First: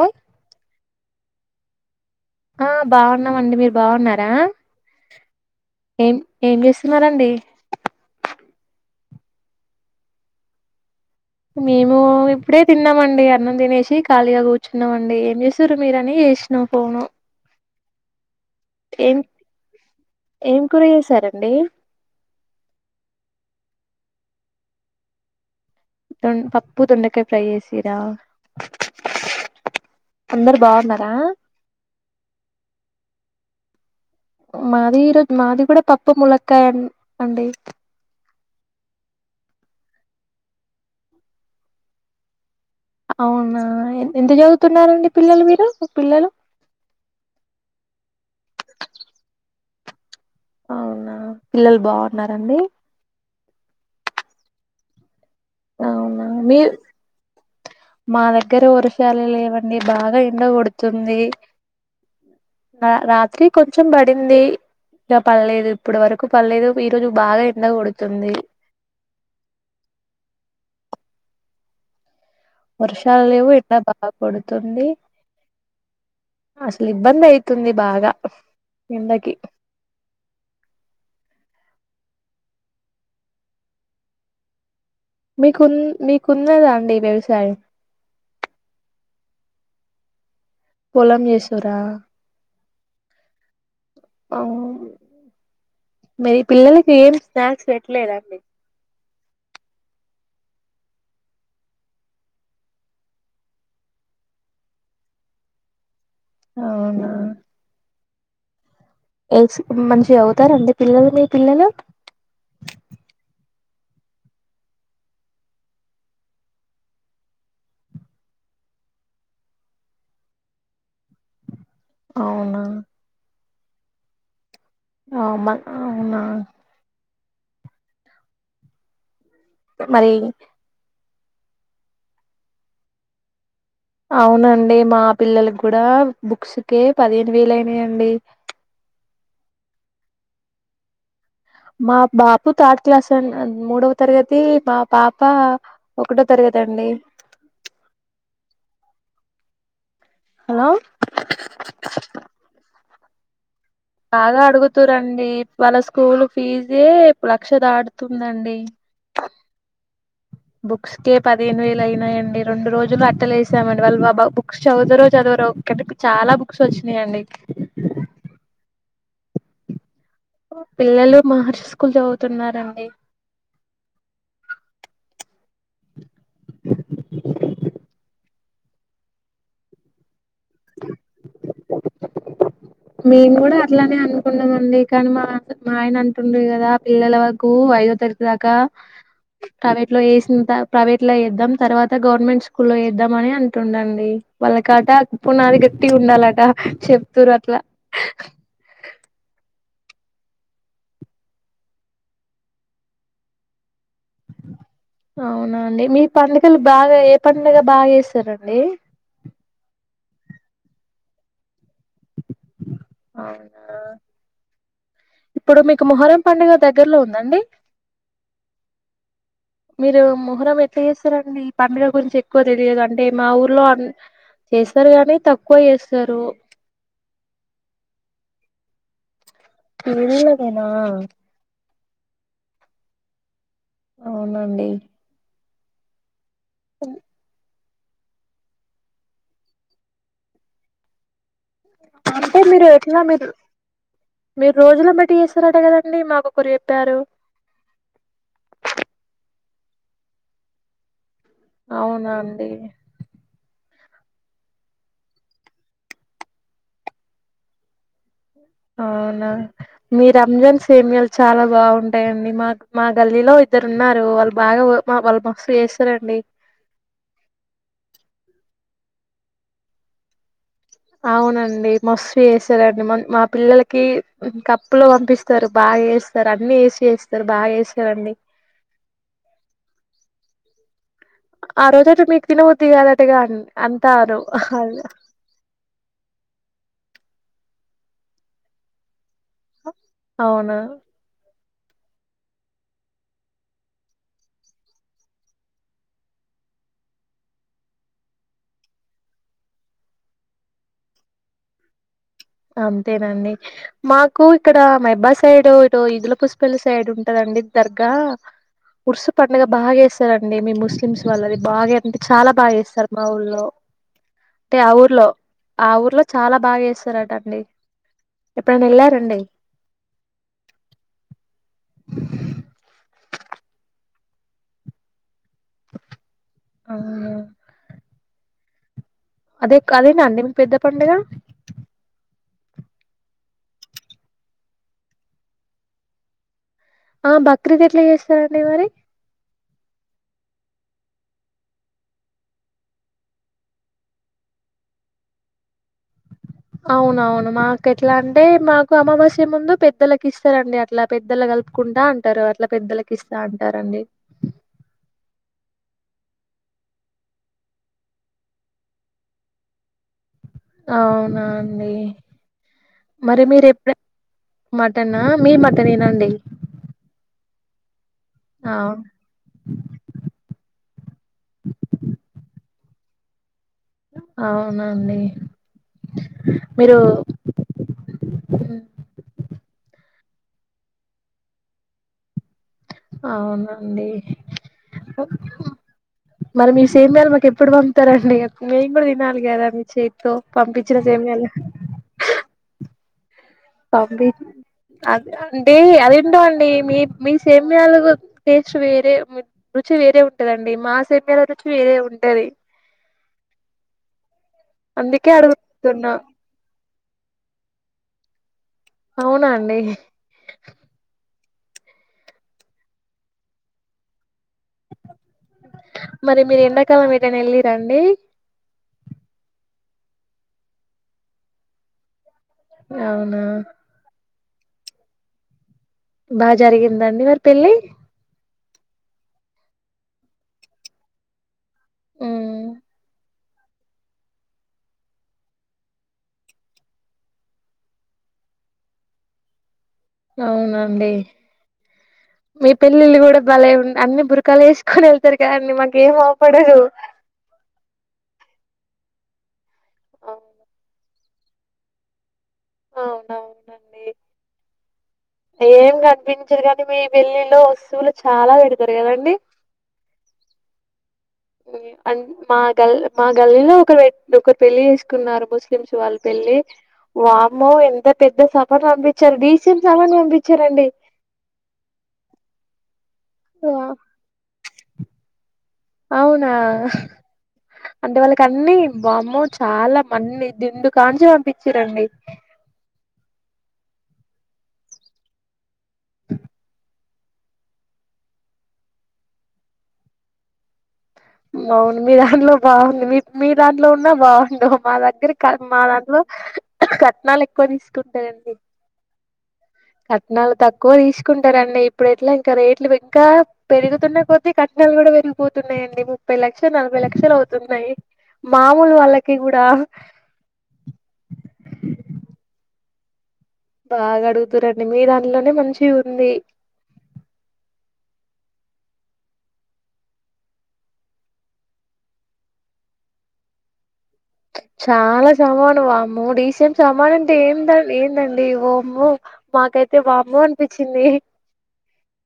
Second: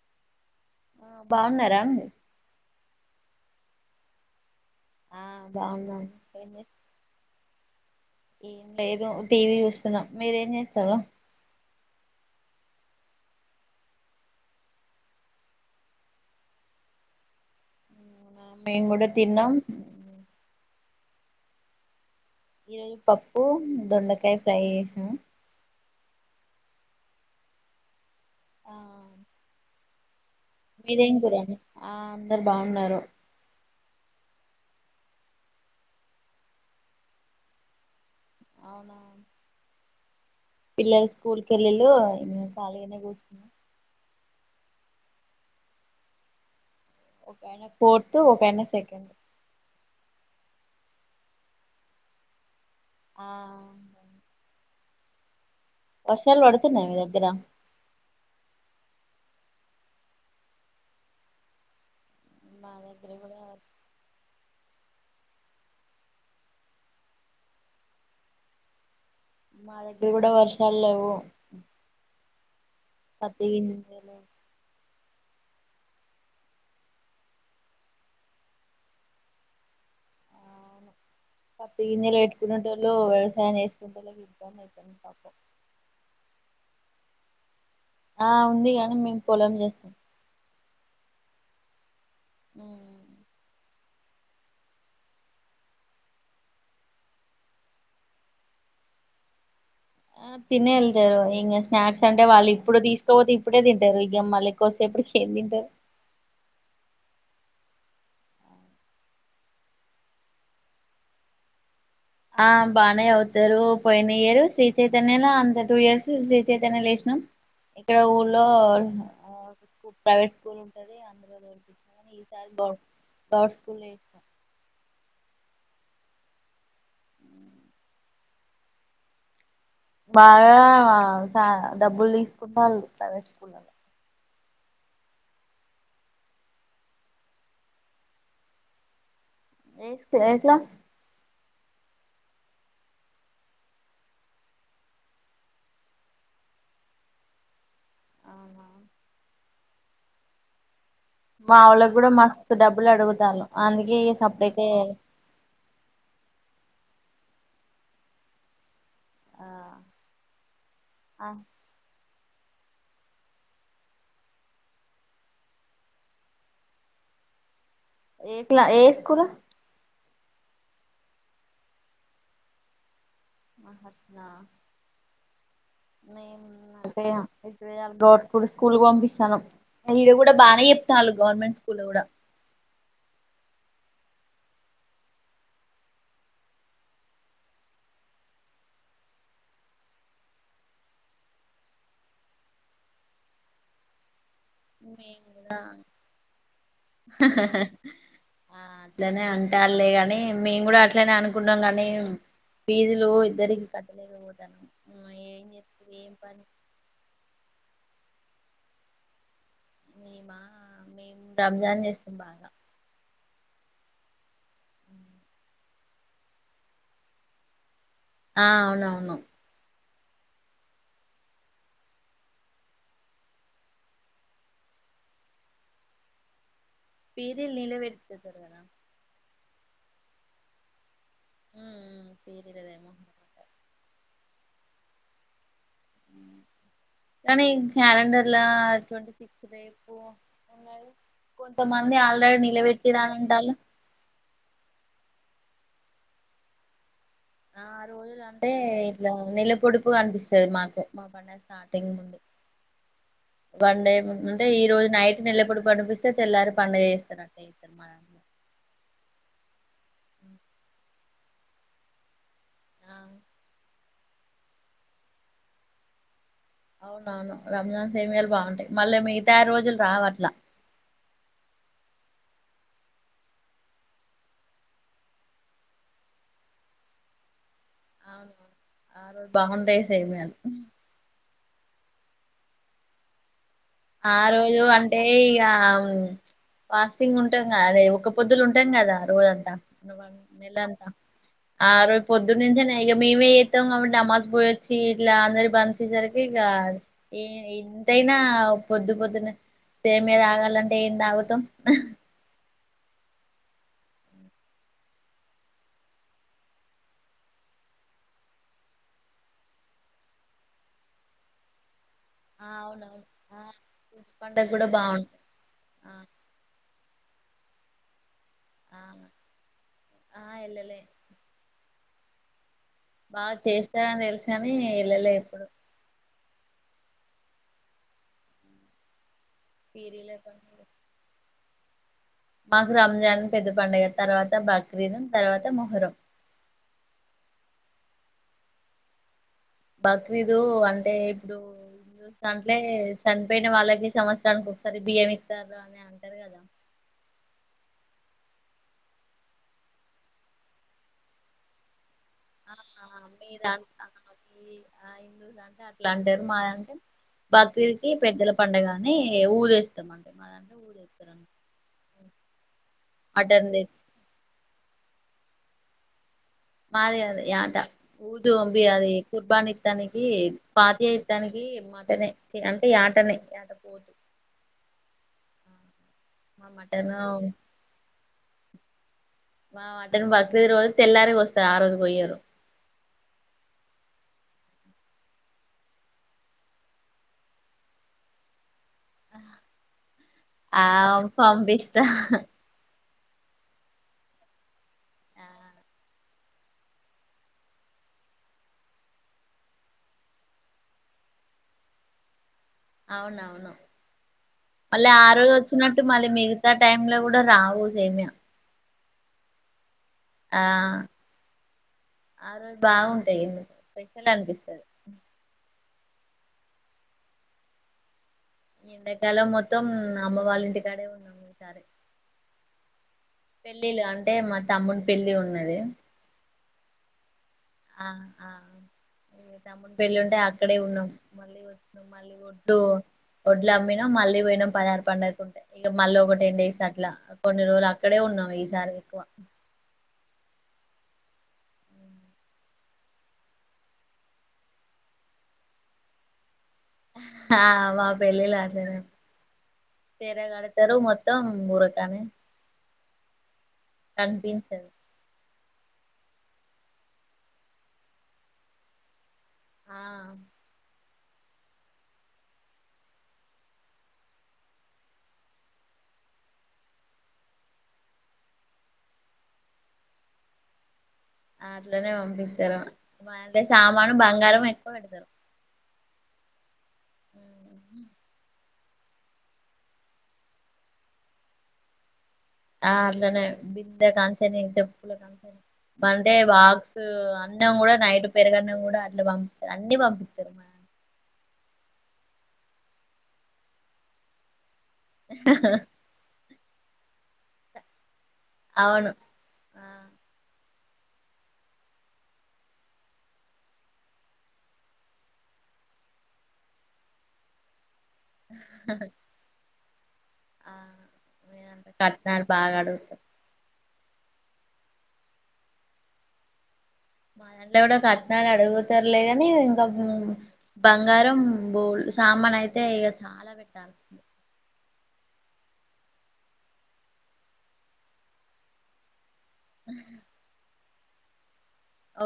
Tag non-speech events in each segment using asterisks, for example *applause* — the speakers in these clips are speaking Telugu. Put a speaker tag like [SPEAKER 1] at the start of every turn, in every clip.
[SPEAKER 1] ఆ
[SPEAKER 2] బాగున్నారా
[SPEAKER 1] ఆ బాగున్నామండి మీరు బాగున్నారా
[SPEAKER 2] ఆ బాగున్నాం
[SPEAKER 1] ఏం ఏం
[SPEAKER 2] చేస్
[SPEAKER 1] చేస్తున్నారండి
[SPEAKER 2] ఏం లేదు టీవీ చూస్తున్న మీరేం చేస్తరు
[SPEAKER 1] మేము ఇప్పుడే తిన్నామండి అన్నం తినేసి ఖాళీగా కూర్చున్నాంమండి ఏం చేసురు మీరని చేసిన పోను
[SPEAKER 2] మేం కూడ తిన్నాం
[SPEAKER 1] సరేండి
[SPEAKER 2] ఈరోజు పప్పు దొండకాయ ఫ్రై చేసిన
[SPEAKER 1] పప్పు తొండకయ్ ఫ్రై చేసిరా అందరు బాగున్నారా
[SPEAKER 2] మీదెం కూర ఆ అందరు బాగున్నారు
[SPEAKER 1] మాది ఈరోజు మాది కూడ పప్పు ముళక్కయ అండి
[SPEAKER 2] అవునా పిల్లలు స్కూల్కి వెళ్లిళ్ళు
[SPEAKER 1] అవునా ఎంత చదువుతున్నారండి పిల్లలు మీరు పిల్లలు
[SPEAKER 2] ఒకయనా ఫోర్త్ ఒకయనా సెకండ్
[SPEAKER 1] అవునా పిల్లలు బాగున్నారండి
[SPEAKER 2] ఆ
[SPEAKER 1] అవునా
[SPEAKER 2] వర్షాలు
[SPEAKER 1] మీరు
[SPEAKER 2] పడుతున్నాయ మీ దగ్గర
[SPEAKER 1] మా దగ్గర వర్షాలు లేవండి బాగ ఎండ కొడుతుంది
[SPEAKER 2] మా దగ్గర కూడా
[SPEAKER 1] రాత్రి కొంచెం పడింది ఇక పర్లేదు ఇప్పడు వరకు పర్లేదు ఈ రోజు బాగ ఎండ కొడుతుంది
[SPEAKER 2] మా దగ్గర కూడ వర్షాలు లేవు
[SPEAKER 1] వర్షాలు
[SPEAKER 2] పత్తి
[SPEAKER 1] లేవు ఎండ బాగ
[SPEAKER 2] గింజలు
[SPEAKER 1] కోడుతుంది అసలు ఇబ్బంది ఐతుంది బాగ ఎండ కి
[SPEAKER 2] అవును *unintelligible* పెట్టుకునేటోళ్ళు వ్యవసాయం చేసుకుంట వాళ్కి ఇబ్బంది అయితుంది పాపం
[SPEAKER 1] మీకు మీకున్నదా అండి వ్యవసాయం
[SPEAKER 2] ఆ ఉంది గాని మేము పొలం *unintelligible*
[SPEAKER 1] పొలం చేసుర్ర
[SPEAKER 2] ఉ
[SPEAKER 1] అవ్. మరి పిల్లలకి ఏం స్నాక్స్ పెట్లేదండి.
[SPEAKER 2] ఆహ్ తినే వెళ్తారు ఇంకా స్నాక్స్ అంటే వాళ్ళు ఇప్పుడు తీసుకపోతే ఇప్పుడే తింటారు ఇక మళ్ళీ కోసేపు. ఏం తింటారు.
[SPEAKER 1] అవునా. మంచిగా చదువుతారా అండి పిల్లలు మీ పిల్లలు.
[SPEAKER 2] ఆహ్ బానే చదువుతారు పోయిన ఇయరు శ్రీచైతన్య అంత టూ ఇయర్స్ శ్రీచైతన్యల ఎసీ ఇక్కడ ఊళ్లో ప్రైవేట్ స్కూల్ ఉంటది అందు ఈ సారి
[SPEAKER 1] అవునా
[SPEAKER 2] డౌట్ *unintelligible* స్కూళ్లో వేసిన.
[SPEAKER 1] ఆమ అవునా. మరి
[SPEAKER 2] బాగా డబ్బులు తీసుకుంటారు వాళ్లు ప్రైవేట్ స్కూల్లో.
[SPEAKER 1] అవునండి మా పిల్లలకి కూడా బుక్స్ కి పదిహేను వేలు అయినాయండి.
[SPEAKER 2] A A class.
[SPEAKER 1] మా బాపు థర్డ్ క్లాస్ అం అది మూడవ తరగతి మా పాప ఒకటో తరగతి. అండి.
[SPEAKER 2] అవునా.
[SPEAKER 1] హలో.
[SPEAKER 2] మా వాళ్ళకి కూడా మస్తు డబ్బులు అడుగుతాండ్రు.
[SPEAKER 1] బాగా అడుగుతుంరండి వాళ్ళ స్కూల్ ఫీజు. ఇదే లక్ష దాటుతుందండి. బుక్స్కే
[SPEAKER 2] ఆ
[SPEAKER 1] పదిహేను వేలు అయినయండి. ఈ రెండు రోజులు అట్టలేేసామండి వాళ్ళుబా బుక్స్ చదువుతరో చదువరో ఒకటి చాలా బుక్స్ వచ్చినాయండి.
[SPEAKER 2] ఎట్లా ఏ స్కూలా.
[SPEAKER 1] పిల్లలు మహర్షి స్కూల్ చదువుతున్నారండి.
[SPEAKER 2] మహర్షినా. ఇప్పుడు స్కూల్ కు పంపిస్తున్నాం ఇడ కూడా బాగానే చెప్తున్నాలు గవర్నమెంట్ స్కూల్ కూడా.
[SPEAKER 1] మేము కూడా అట్లానే అనుకున్నాం అండి కానీ మా మా ఆయన అంటుండు కదా పిల్లలకు అయితది ఇప్పటిదాకా. ప్రైవేట్ లో వేసిన్ తర్వాత ప్రైవేట్ లో వేద్దాం తర్వాత గవర్నమెంట్ స్కూల్ లో వేద్దాంమని అంటుండండి. వాళ్ళకాట
[SPEAKER 2] మేము కూడా
[SPEAKER 1] పునాది గట్టిగా ఉండాలట చెప్తూంరు అట్లా.
[SPEAKER 2] అట్లానే అంటర్లేగాని మేము కూడా అట్లనే అనుకున్నాం గాని. ఫీజులు ఇద్దరికం.
[SPEAKER 1] అవునా అండి మీ
[SPEAKER 2] ఏం పని
[SPEAKER 1] పనులకెళ్లి బాగా ఏ పని బాగా చేస్త. సరేనండి.
[SPEAKER 2] మేమా మేము రంజాన్ చేస్తాం బాగా.
[SPEAKER 1] అవునా ఇప్పుడు మీకు. ఇక మొహరం పండుగ దగ్గరలో ఉందండి.
[SPEAKER 2] ఆహ్ అవునవును.
[SPEAKER 1] మీరు మొహరం ఎట్లా చేస్తారండి ఈ పండుగ గురించి ఎక్కువ తెలియదు అండి మా ఊర్లో అంద. చేస్తారు గానీ తక్కువ చేస్తారు.
[SPEAKER 2] పీరిల్ నిలబడతారు కదా.
[SPEAKER 1] వీళ్ళదేనా.
[SPEAKER 2] ఉమ్ పీర్లదేమో.
[SPEAKER 1] అవునండి.
[SPEAKER 2] అనీ క్యాలండర్లా ట్వంటీ సిక్స్ రేపు ఉన్నది కొంతమంది ఆల్రడ
[SPEAKER 1] అంటే మీరు ఎట్లా మీరు
[SPEAKER 2] నిలబెట్టిరానంటాల
[SPEAKER 1] సర అటే కదండి మా ఒకొక్కరు చెప్పారు
[SPEAKER 2] ఆ రోజులు అంటే ఇట్లా నిలపొడుపు కనిపిస్తుది మాకు మా పండగ
[SPEAKER 1] అవునా అండి
[SPEAKER 2] పండే అంటే ఈ రోజు నైట్ నిల్లప్పుడు పనిపిస్తే తెల్లారి పండగ చేస్తారుట్టే ఇ మన
[SPEAKER 1] అవునా మీ రంజాన్ సేమయాలు చాలా బాగుంటాయండి మాకు మా
[SPEAKER 2] ఆ
[SPEAKER 1] గల్లీలో ఇద్దరు ఉన్నారు వాళ్ళు బాగా వాళ్ళు మస్తు చేస్తారండి
[SPEAKER 2] అవునవును రంజాన్ సేమియాలు బాగుంటాయి మళ్ళీ మిగతా రోజులు రావట్ల
[SPEAKER 1] అవునండి మస చెస్సారండి మా పిల్లలకి కప్పులు పంపిస్తారు బాగా చేస్తారు అన్ని వేసి చేస్తారు బాగా వేస్తారు
[SPEAKER 2] అవునువు ఆ రోజు బాగుంటాయి సేమియాలు
[SPEAKER 1] ఆ రోజ అంటటు మీకు తినవద్దిగాదటుగాండి
[SPEAKER 2] ఆ రోజు అంటే ఇక వా సింగ్ ఉంటాం క అదే ఒక పొద్దులు ఉంటాం కదా రోజంతా
[SPEAKER 1] అవును
[SPEAKER 2] నెలంతా ఆ రోపు పొద్దున్న నుంచేనే ఇక మేమే చేస్తాం కాబట్టి అమ్మాజ్ పోయొచ్చి ఇట్లా అందరి బందేసరికి ఇక ఏ ఎంతైనా పొద్దు పొద్దున సేమియా తాగాలంటే ఏం తాగుతాం
[SPEAKER 1] అంతేనండి మాకు ఇక్కడ మైబా సైడ్ ఇటు ఈదుల పుష్పల్లి సైడ్ ఉంటదండి ద్దరగా ఉరుసు పండగ బాగా చేస్తారండి మీ ముస్లిమ్స్ వాళ్ళది బాగా అంటే చాలా
[SPEAKER 2] ఆ
[SPEAKER 1] బాగా చేస్తారు మా
[SPEAKER 2] అవునవును
[SPEAKER 1] ఊళ్
[SPEAKER 2] ఆ పండగ
[SPEAKER 1] అంటే
[SPEAKER 2] కూడా
[SPEAKER 1] ఆ ఊర్లో
[SPEAKER 2] బాగుంటది
[SPEAKER 1] ఆ ఊర్లో చాలా బాగా వస్త టాండి ఎప్పుడైన
[SPEAKER 2] ఆ
[SPEAKER 1] ఎల్లారా అండి
[SPEAKER 2] ఆ వెళ్ళలే బాగా చేస్తారని తెలుసు కాని వెళ్ళలే ఎప్పుడు
[SPEAKER 1] ఆహ అదే అదేనా అండి మీకు పెద్ద పండుగ
[SPEAKER 2] మాకు రంజాన్ పెద్ద పండుగ తర్వాత బక్రీద్ తర్వాత మొహరం
[SPEAKER 1] ఆ బక్రీద్ ఎట్లా చేస్తారండి మరి
[SPEAKER 2] బక్రీదు అంటే ఇప్పుడు చూ అంట్లే చనిపోయిన వాళ్ళకి సంవత్సరానికి ఒకసారి బియ్యం ఇస్తారు అని అంటారు కదా
[SPEAKER 1] అవునవును మాక ఎట్లా అంటే మాకు అమావాస్య ముందు పెద్దలకి ఇస్తారండి అట్లా పెద్దలు కలుపుకుంటా అ
[SPEAKER 2] మీ ద హిందూ ద అంటే ఇట్లా అంటారు మాది అంటే బక్రీకి పెద్దల పడుగని ఊదేస్తామంట
[SPEAKER 1] అవునా అండి మరి మీరు
[SPEAKER 2] మటన్
[SPEAKER 1] ఎప్పుడ
[SPEAKER 2] తెచ్చి
[SPEAKER 1] మటన్నా మీ మటన్ ఏనా అండి
[SPEAKER 2] మాది కాదు యాటా ఊదు అబి
[SPEAKER 1] అవును
[SPEAKER 2] అది కుర్బాన్ ఇత్తానికి పాతయ ఇత్తానికి మటన్ అంటే నే అ
[SPEAKER 1] అవునండి
[SPEAKER 2] మా మట్టన్
[SPEAKER 1] ఆ
[SPEAKER 2] మా మటన్ బక్రీద్ రోజు తెల్లారికి కోస్తారు ఆ రోజు కోయ్యారు
[SPEAKER 1] అవున అండి మరి మీ సేమ్యాలు మాకెప్పుడు పంప్తారండి నేను గుడా దినాలి గదా మీ చేత్తో
[SPEAKER 2] ఆ
[SPEAKER 1] పంపిచిన సేమ్యాలు
[SPEAKER 2] పంపిస్తా
[SPEAKER 1] పంవిద్
[SPEAKER 2] ఆ
[SPEAKER 1] అంటే అదేంటో అండి మీ మీ సేమ్యాలు టేస్ట్ వేరే వేరే ఉంటదండి మా సేమ్యాల రుచి వేరే ఉంటది
[SPEAKER 2] అవునవును మళ్ళీ ఆ
[SPEAKER 1] అందుకే
[SPEAKER 2] రోజొచ్చినట్టు
[SPEAKER 1] అడుగుతున్నా
[SPEAKER 2] మళ్ళీ మిగతా టైమ్ లో గుడ రావు సేమ్యా
[SPEAKER 1] అవునండి
[SPEAKER 2] ఆ ఆ రోజు బాగుంటాయి స్పెషల్ అనిపిస్త్
[SPEAKER 1] మరి మీరు ఎండాకాలం ఎటైన ఎళ్ళిరా అండి
[SPEAKER 2] ఎండాకాలం మొత్తం అమ్మ వాళ్ళింటికాడే ఉన్నాం ఈ సారి
[SPEAKER 1] అవునా
[SPEAKER 2] టే మా తమ్ముని పెళ్లి ఉన్నది
[SPEAKER 1] బా జరిగిందా అండి మరి పెళ్లె
[SPEAKER 2] ఆ ఆ తమ్ముడి పెళ్లి ఉంటే అక్కడే ఉన్నం మళ్ళీ వచ్చు మళ్ళీ
[SPEAKER 1] హ్మ్
[SPEAKER 2] వొడ్లమ్మినం మళ్ళీ బొయినం పనార పండుగకుంటే ఇగ మళ్ళీ ఒక టెన్ డేస్ అట్లా కొన్ని రోలు అక్కడే ఉన్ ఉన్నం ఈ సారెక్కువ
[SPEAKER 1] *inaudible* అవునండి మీ పెళ్ళిళ్ళు గుడ బలే ఉన్ అన్ని బుర్కాలే ఏసుకొని వెళ్తారు కదండి మాకేం అవ్పడ్
[SPEAKER 2] ఆ మా పెల్లిలాజే తెర గడతరు మొత్తం బురకానే
[SPEAKER 1] అవునవున
[SPEAKER 2] కన్పించదు
[SPEAKER 1] ఏం గనిపించదు గానీ మీ వెల్లిలో వస్తువులు చాలా పెడతరు గదండీ
[SPEAKER 2] ఆ
[SPEAKER 1] మా గల్ మా గలిల్లో ఒక వ్య ఒకరు పెళ్లి చేసుకున్నారు ముస్లిమ్స్ వాళ్ళు వామ్మో ఎంత పెద్ద సభను పంపిచారు డీసెంట్ సభను పంపిచారండి
[SPEAKER 2] అట్లనే పంపిస్తరు బాగే సామాను బంగారం ఎక్కువ బెడతరు
[SPEAKER 1] అవునా అంటే వాళ్ళకన్నీ వామ్మో చాలా మన్ని దిండు కాంచి పంపిచిరండి
[SPEAKER 2] ఆ అట్లనే బిందె కాంచని చెప్పుల కాంచని బంటే బాక్స్ అ అన్నం గుడా నైట్ పెరుగన్నం గుడ అట్ల పంపిస్తా అన్ని పంపిస్తారు
[SPEAKER 1] అవును మీ దాంట్లో బాగుంది మీ మీ దాంట్లో ఉన్నా బావుండు మా దగ్గరి క మా దాంట్లో కట్నాలెక్కువ తీసుకుంటాయం
[SPEAKER 2] అవును ఆ
[SPEAKER 1] కట్నాలు తక్ తీసుకుంటరండి ఇప్పుడెట్ల ఇంక రేట్లు ఇంకా పెరుగుతున్నా కొద్ది కట్నాలు కూడా పెరిగిపోతున్నయండి లక్ష నలభై లక్షలు అవుతున్నయి మామూలు వాళ్ళకి గుడా
[SPEAKER 2] ఆ మీరంతా కట్నాల్ బాగా అడుగుతా
[SPEAKER 1] బాగ అడుగుతురండి మీ దాంట్లోనే మంచి ఉంది
[SPEAKER 2] మా దాంట్లో గుడా కట్నాలు అడుగుతరులేగాని ఇంక బంగారం బోల్ సామాన్ అయితే ఇగ చాలా పెట్టాల
[SPEAKER 1] చాలా సామాను వామ్మో డీసెంట్ సామానంటే ఏందం ఏందండి ఓమ్మో మాకైతే వామ్మో అనిపిచింది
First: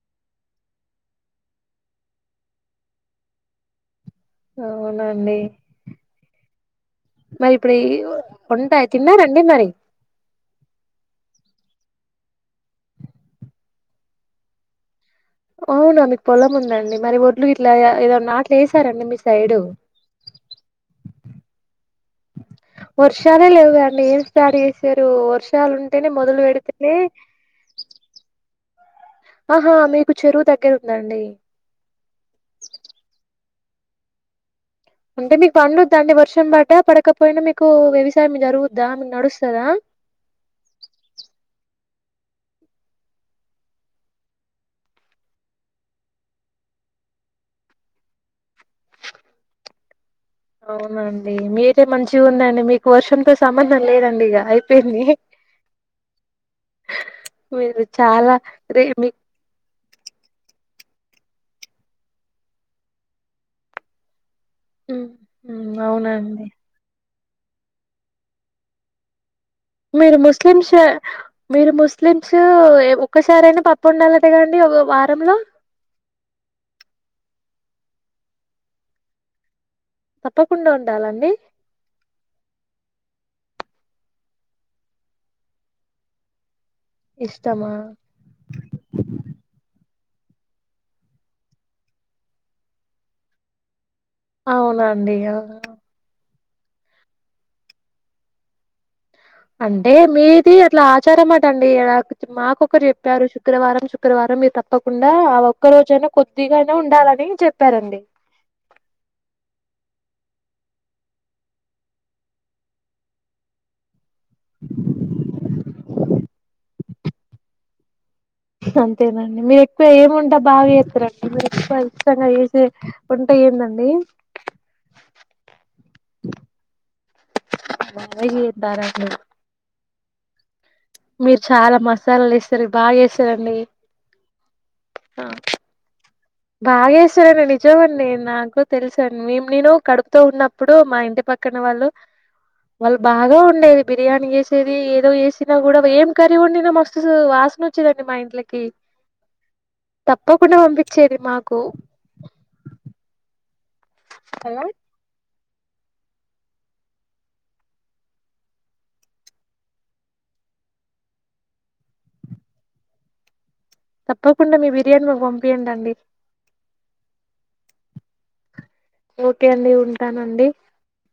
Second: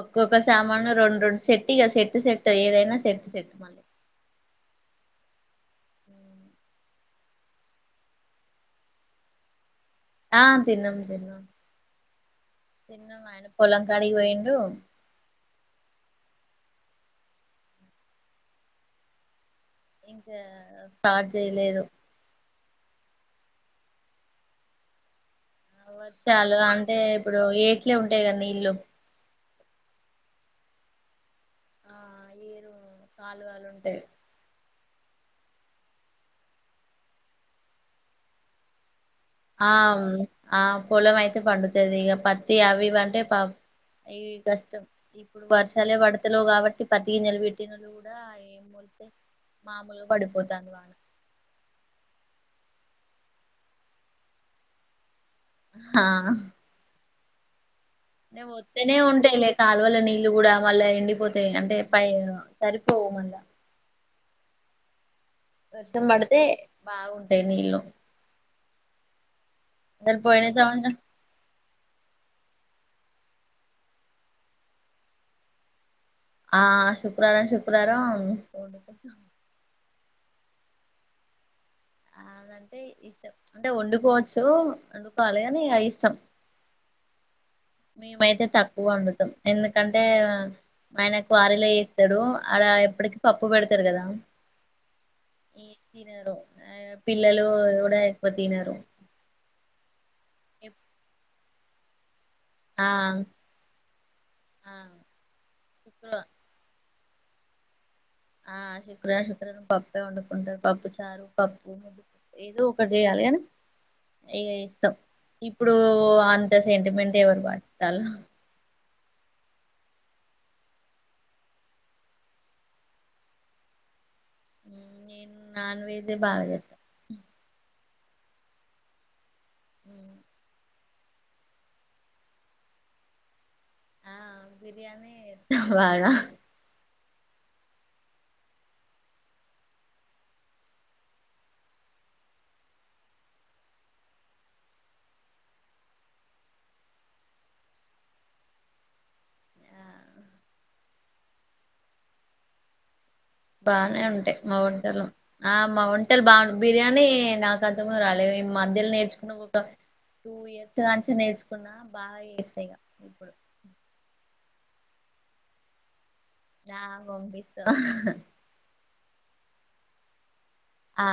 [SPEAKER 2] ఒక్కొక్క సామాను రెండు రెండు సెట్టు ఇగ సెట్టు సెట్టు ఏదైనా సెట్ సెట్ మ
[SPEAKER 1] అవునండి మరి ఇప్పుడు ఈ ఒ ఒంట తిన్నారా అండి మరి
[SPEAKER 2] ఆ తిన్నం తిన్నం తిన్న మా ఆయన పొలం కాడి వొయిండూ
[SPEAKER 1] అవునా మీకు పొలం ఉందండి మరి ఒడ్లు ఇట్లా ఏద నాట్లు ఏసారా అండి మీ సైడు
[SPEAKER 2] ఇంకా స్టార్ట్ జేయలేదు
[SPEAKER 1] వర్షాలే లేవుగా అండి ఏం స్టార్ట్ ఏసిరు వర్ష్
[SPEAKER 2] వర్షాలు అంటే ఇప్పుడు ఏట్లే ఉంటాయి గద నీళ్ళు
[SPEAKER 1] అహా మీకు చెరువు దగ్గర ఉంద అండి
[SPEAKER 2] ఆ ఏరు కాలు గాలు ఉంటయ్
[SPEAKER 1] అంటే మీకు పండుద్దా అండి వర్షం బడ్డా పడకపోయినా మీకు వ్యవసాయం జరుగుద్దామిన్
[SPEAKER 2] ఆమ్ ఆ పొలం అయితే పండుతది ఇగ పత్తి అవివి అంటే పా ఇయి కష్టం ఇప్పుడు వర్షాలే వడతలేవ్ కావట్టి ప్రతీ నెల వెట్టినోల్ గూడా ఏం మామూలు
[SPEAKER 1] అవునా అండి మీరే మంచిగుందండి మీకు వర్షంతో సంబంధం లేదండి ఇగ అయిపోయింది
[SPEAKER 2] ఆహ్
[SPEAKER 1] మీరు చాలా రే
[SPEAKER 2] వత్తనే
[SPEAKER 1] మీ
[SPEAKER 2] ఉంటాయిలే కాలువల నీ ఇల్లు గూడా మళ్ళా ఎండిపోతే అంటే పైన సరిపోవు మళ్ళా
[SPEAKER 1] ఉ
[SPEAKER 2] వర్షం బడితే బాగుంటయ్ నీళ్ళు
[SPEAKER 1] మీరు
[SPEAKER 2] అసలు పోయిన
[SPEAKER 1] ముస్లిమ్సే
[SPEAKER 2] సంవత్సరం
[SPEAKER 1] మీరు ముస్లిమ్స్ ఎ ఒక్కసారైనా పప్పు ఒండాలట గదండి వ వారంలో
[SPEAKER 2] ఆ శుక్రారం శుక్రారం
[SPEAKER 1] తప్పకుండా ఒండాలా అండి
[SPEAKER 2] అంటే ఇష్టం అంటే ఒండుకోవచ్చు ఒండుకోవాలే అని ఇగ ఇష్టం
[SPEAKER 1] ఇష్టమా
[SPEAKER 2] మేమైతే తక్కువ అండుతం ఎందుకన్ అంటే ఆయన క్వారీలో ఏత్తడూ అలా ఎప్పడికి పప్పు బెడతరు గదా
[SPEAKER 1] అవునండి ఇగ
[SPEAKER 2] ఆ పిల్లలు గూడా ఎక్కువ తినరు
[SPEAKER 1] అంటే మీదీ
[SPEAKER 2] ఎప్-
[SPEAKER 1] అట్ల ఆచారం అటండి గదా మాక్ ఒకరు
[SPEAKER 2] ఆ
[SPEAKER 1] చెప్పారు శుక్రవారం శుక్రవారం మీరు
[SPEAKER 2] ఆ
[SPEAKER 1] తప్పకుండా ఆ ఒక్క
[SPEAKER 2] శుక్ర
[SPEAKER 1] రోజైనా కొద్దిగైనా ఉన్ డాలని చెప్పారండి
[SPEAKER 2] ఆ శుక్రార్ శుక్రారం పప్పే వండుకుంటరు పప్పు చారు, పప్పు, ఏదో ఒకటి జేయాల. ఎన్ ఇగ ఇస్టం ఇప్పుడు అంత సెంటిమెంట్ ఎవరు పాటిత్తాల్ల
[SPEAKER 1] అంతేనండి మీరు ఎక్కువ ఏం వంట బాగా జేత్తరండి మీరు ఎక్కువ ఇష్టంగా ఏసే ఒంట ఏందండి. డి
[SPEAKER 2] నేన్ నాన్ వెజే బాగ *inaudible*
[SPEAKER 1] *unintelligible* జేత్తారండి
[SPEAKER 2] ఉ
[SPEAKER 1] మీరు చాలా మసాలాలు ఏస్తరు బా జేస్సరండి
[SPEAKER 2] ఆ బిర్యానీ ఏత్త బాగా
[SPEAKER 1] బాగా చేస్తానండి నిజమ అండి నాకు తెలుసండి మేము నేను కడుపుతో ఉన్నప్పుడు మా ఇంటి పక్క క్కన వాలు వాళ్ళు బాగా వండేది బిర్యానీ చేసేది ఏదో చేసినా కూడా ఏం కర్రీ వండిన మస్తు వాస వాసన వచ్చేదండి మా ఇంట్లకి
[SPEAKER 2] ఆ
[SPEAKER 1] తప్పకుండా పంపి ఇచ్చేది మాకు
[SPEAKER 2] బానే ఉంటాయి మా
[SPEAKER 1] కదా!
[SPEAKER 2] వంటలు ఆ మా వంటలు బాగుం బిర్యానీ నాకు అంతము రాలే నె మధ్యలో నేర్చుకున్న ఓ టూ ఇయర్స్ కాంచి నేర్చుకున్నా బాగా చేతా ఇగ ఇప్పుడు
[SPEAKER 1] తప్పకుండా మీ బిర్యానీ మాకు పంపియండి అండి
[SPEAKER 2] ఆ పంపిస్తా
[SPEAKER 1] ఓకే అండి ఉంటానండి
[SPEAKER 2] ఆ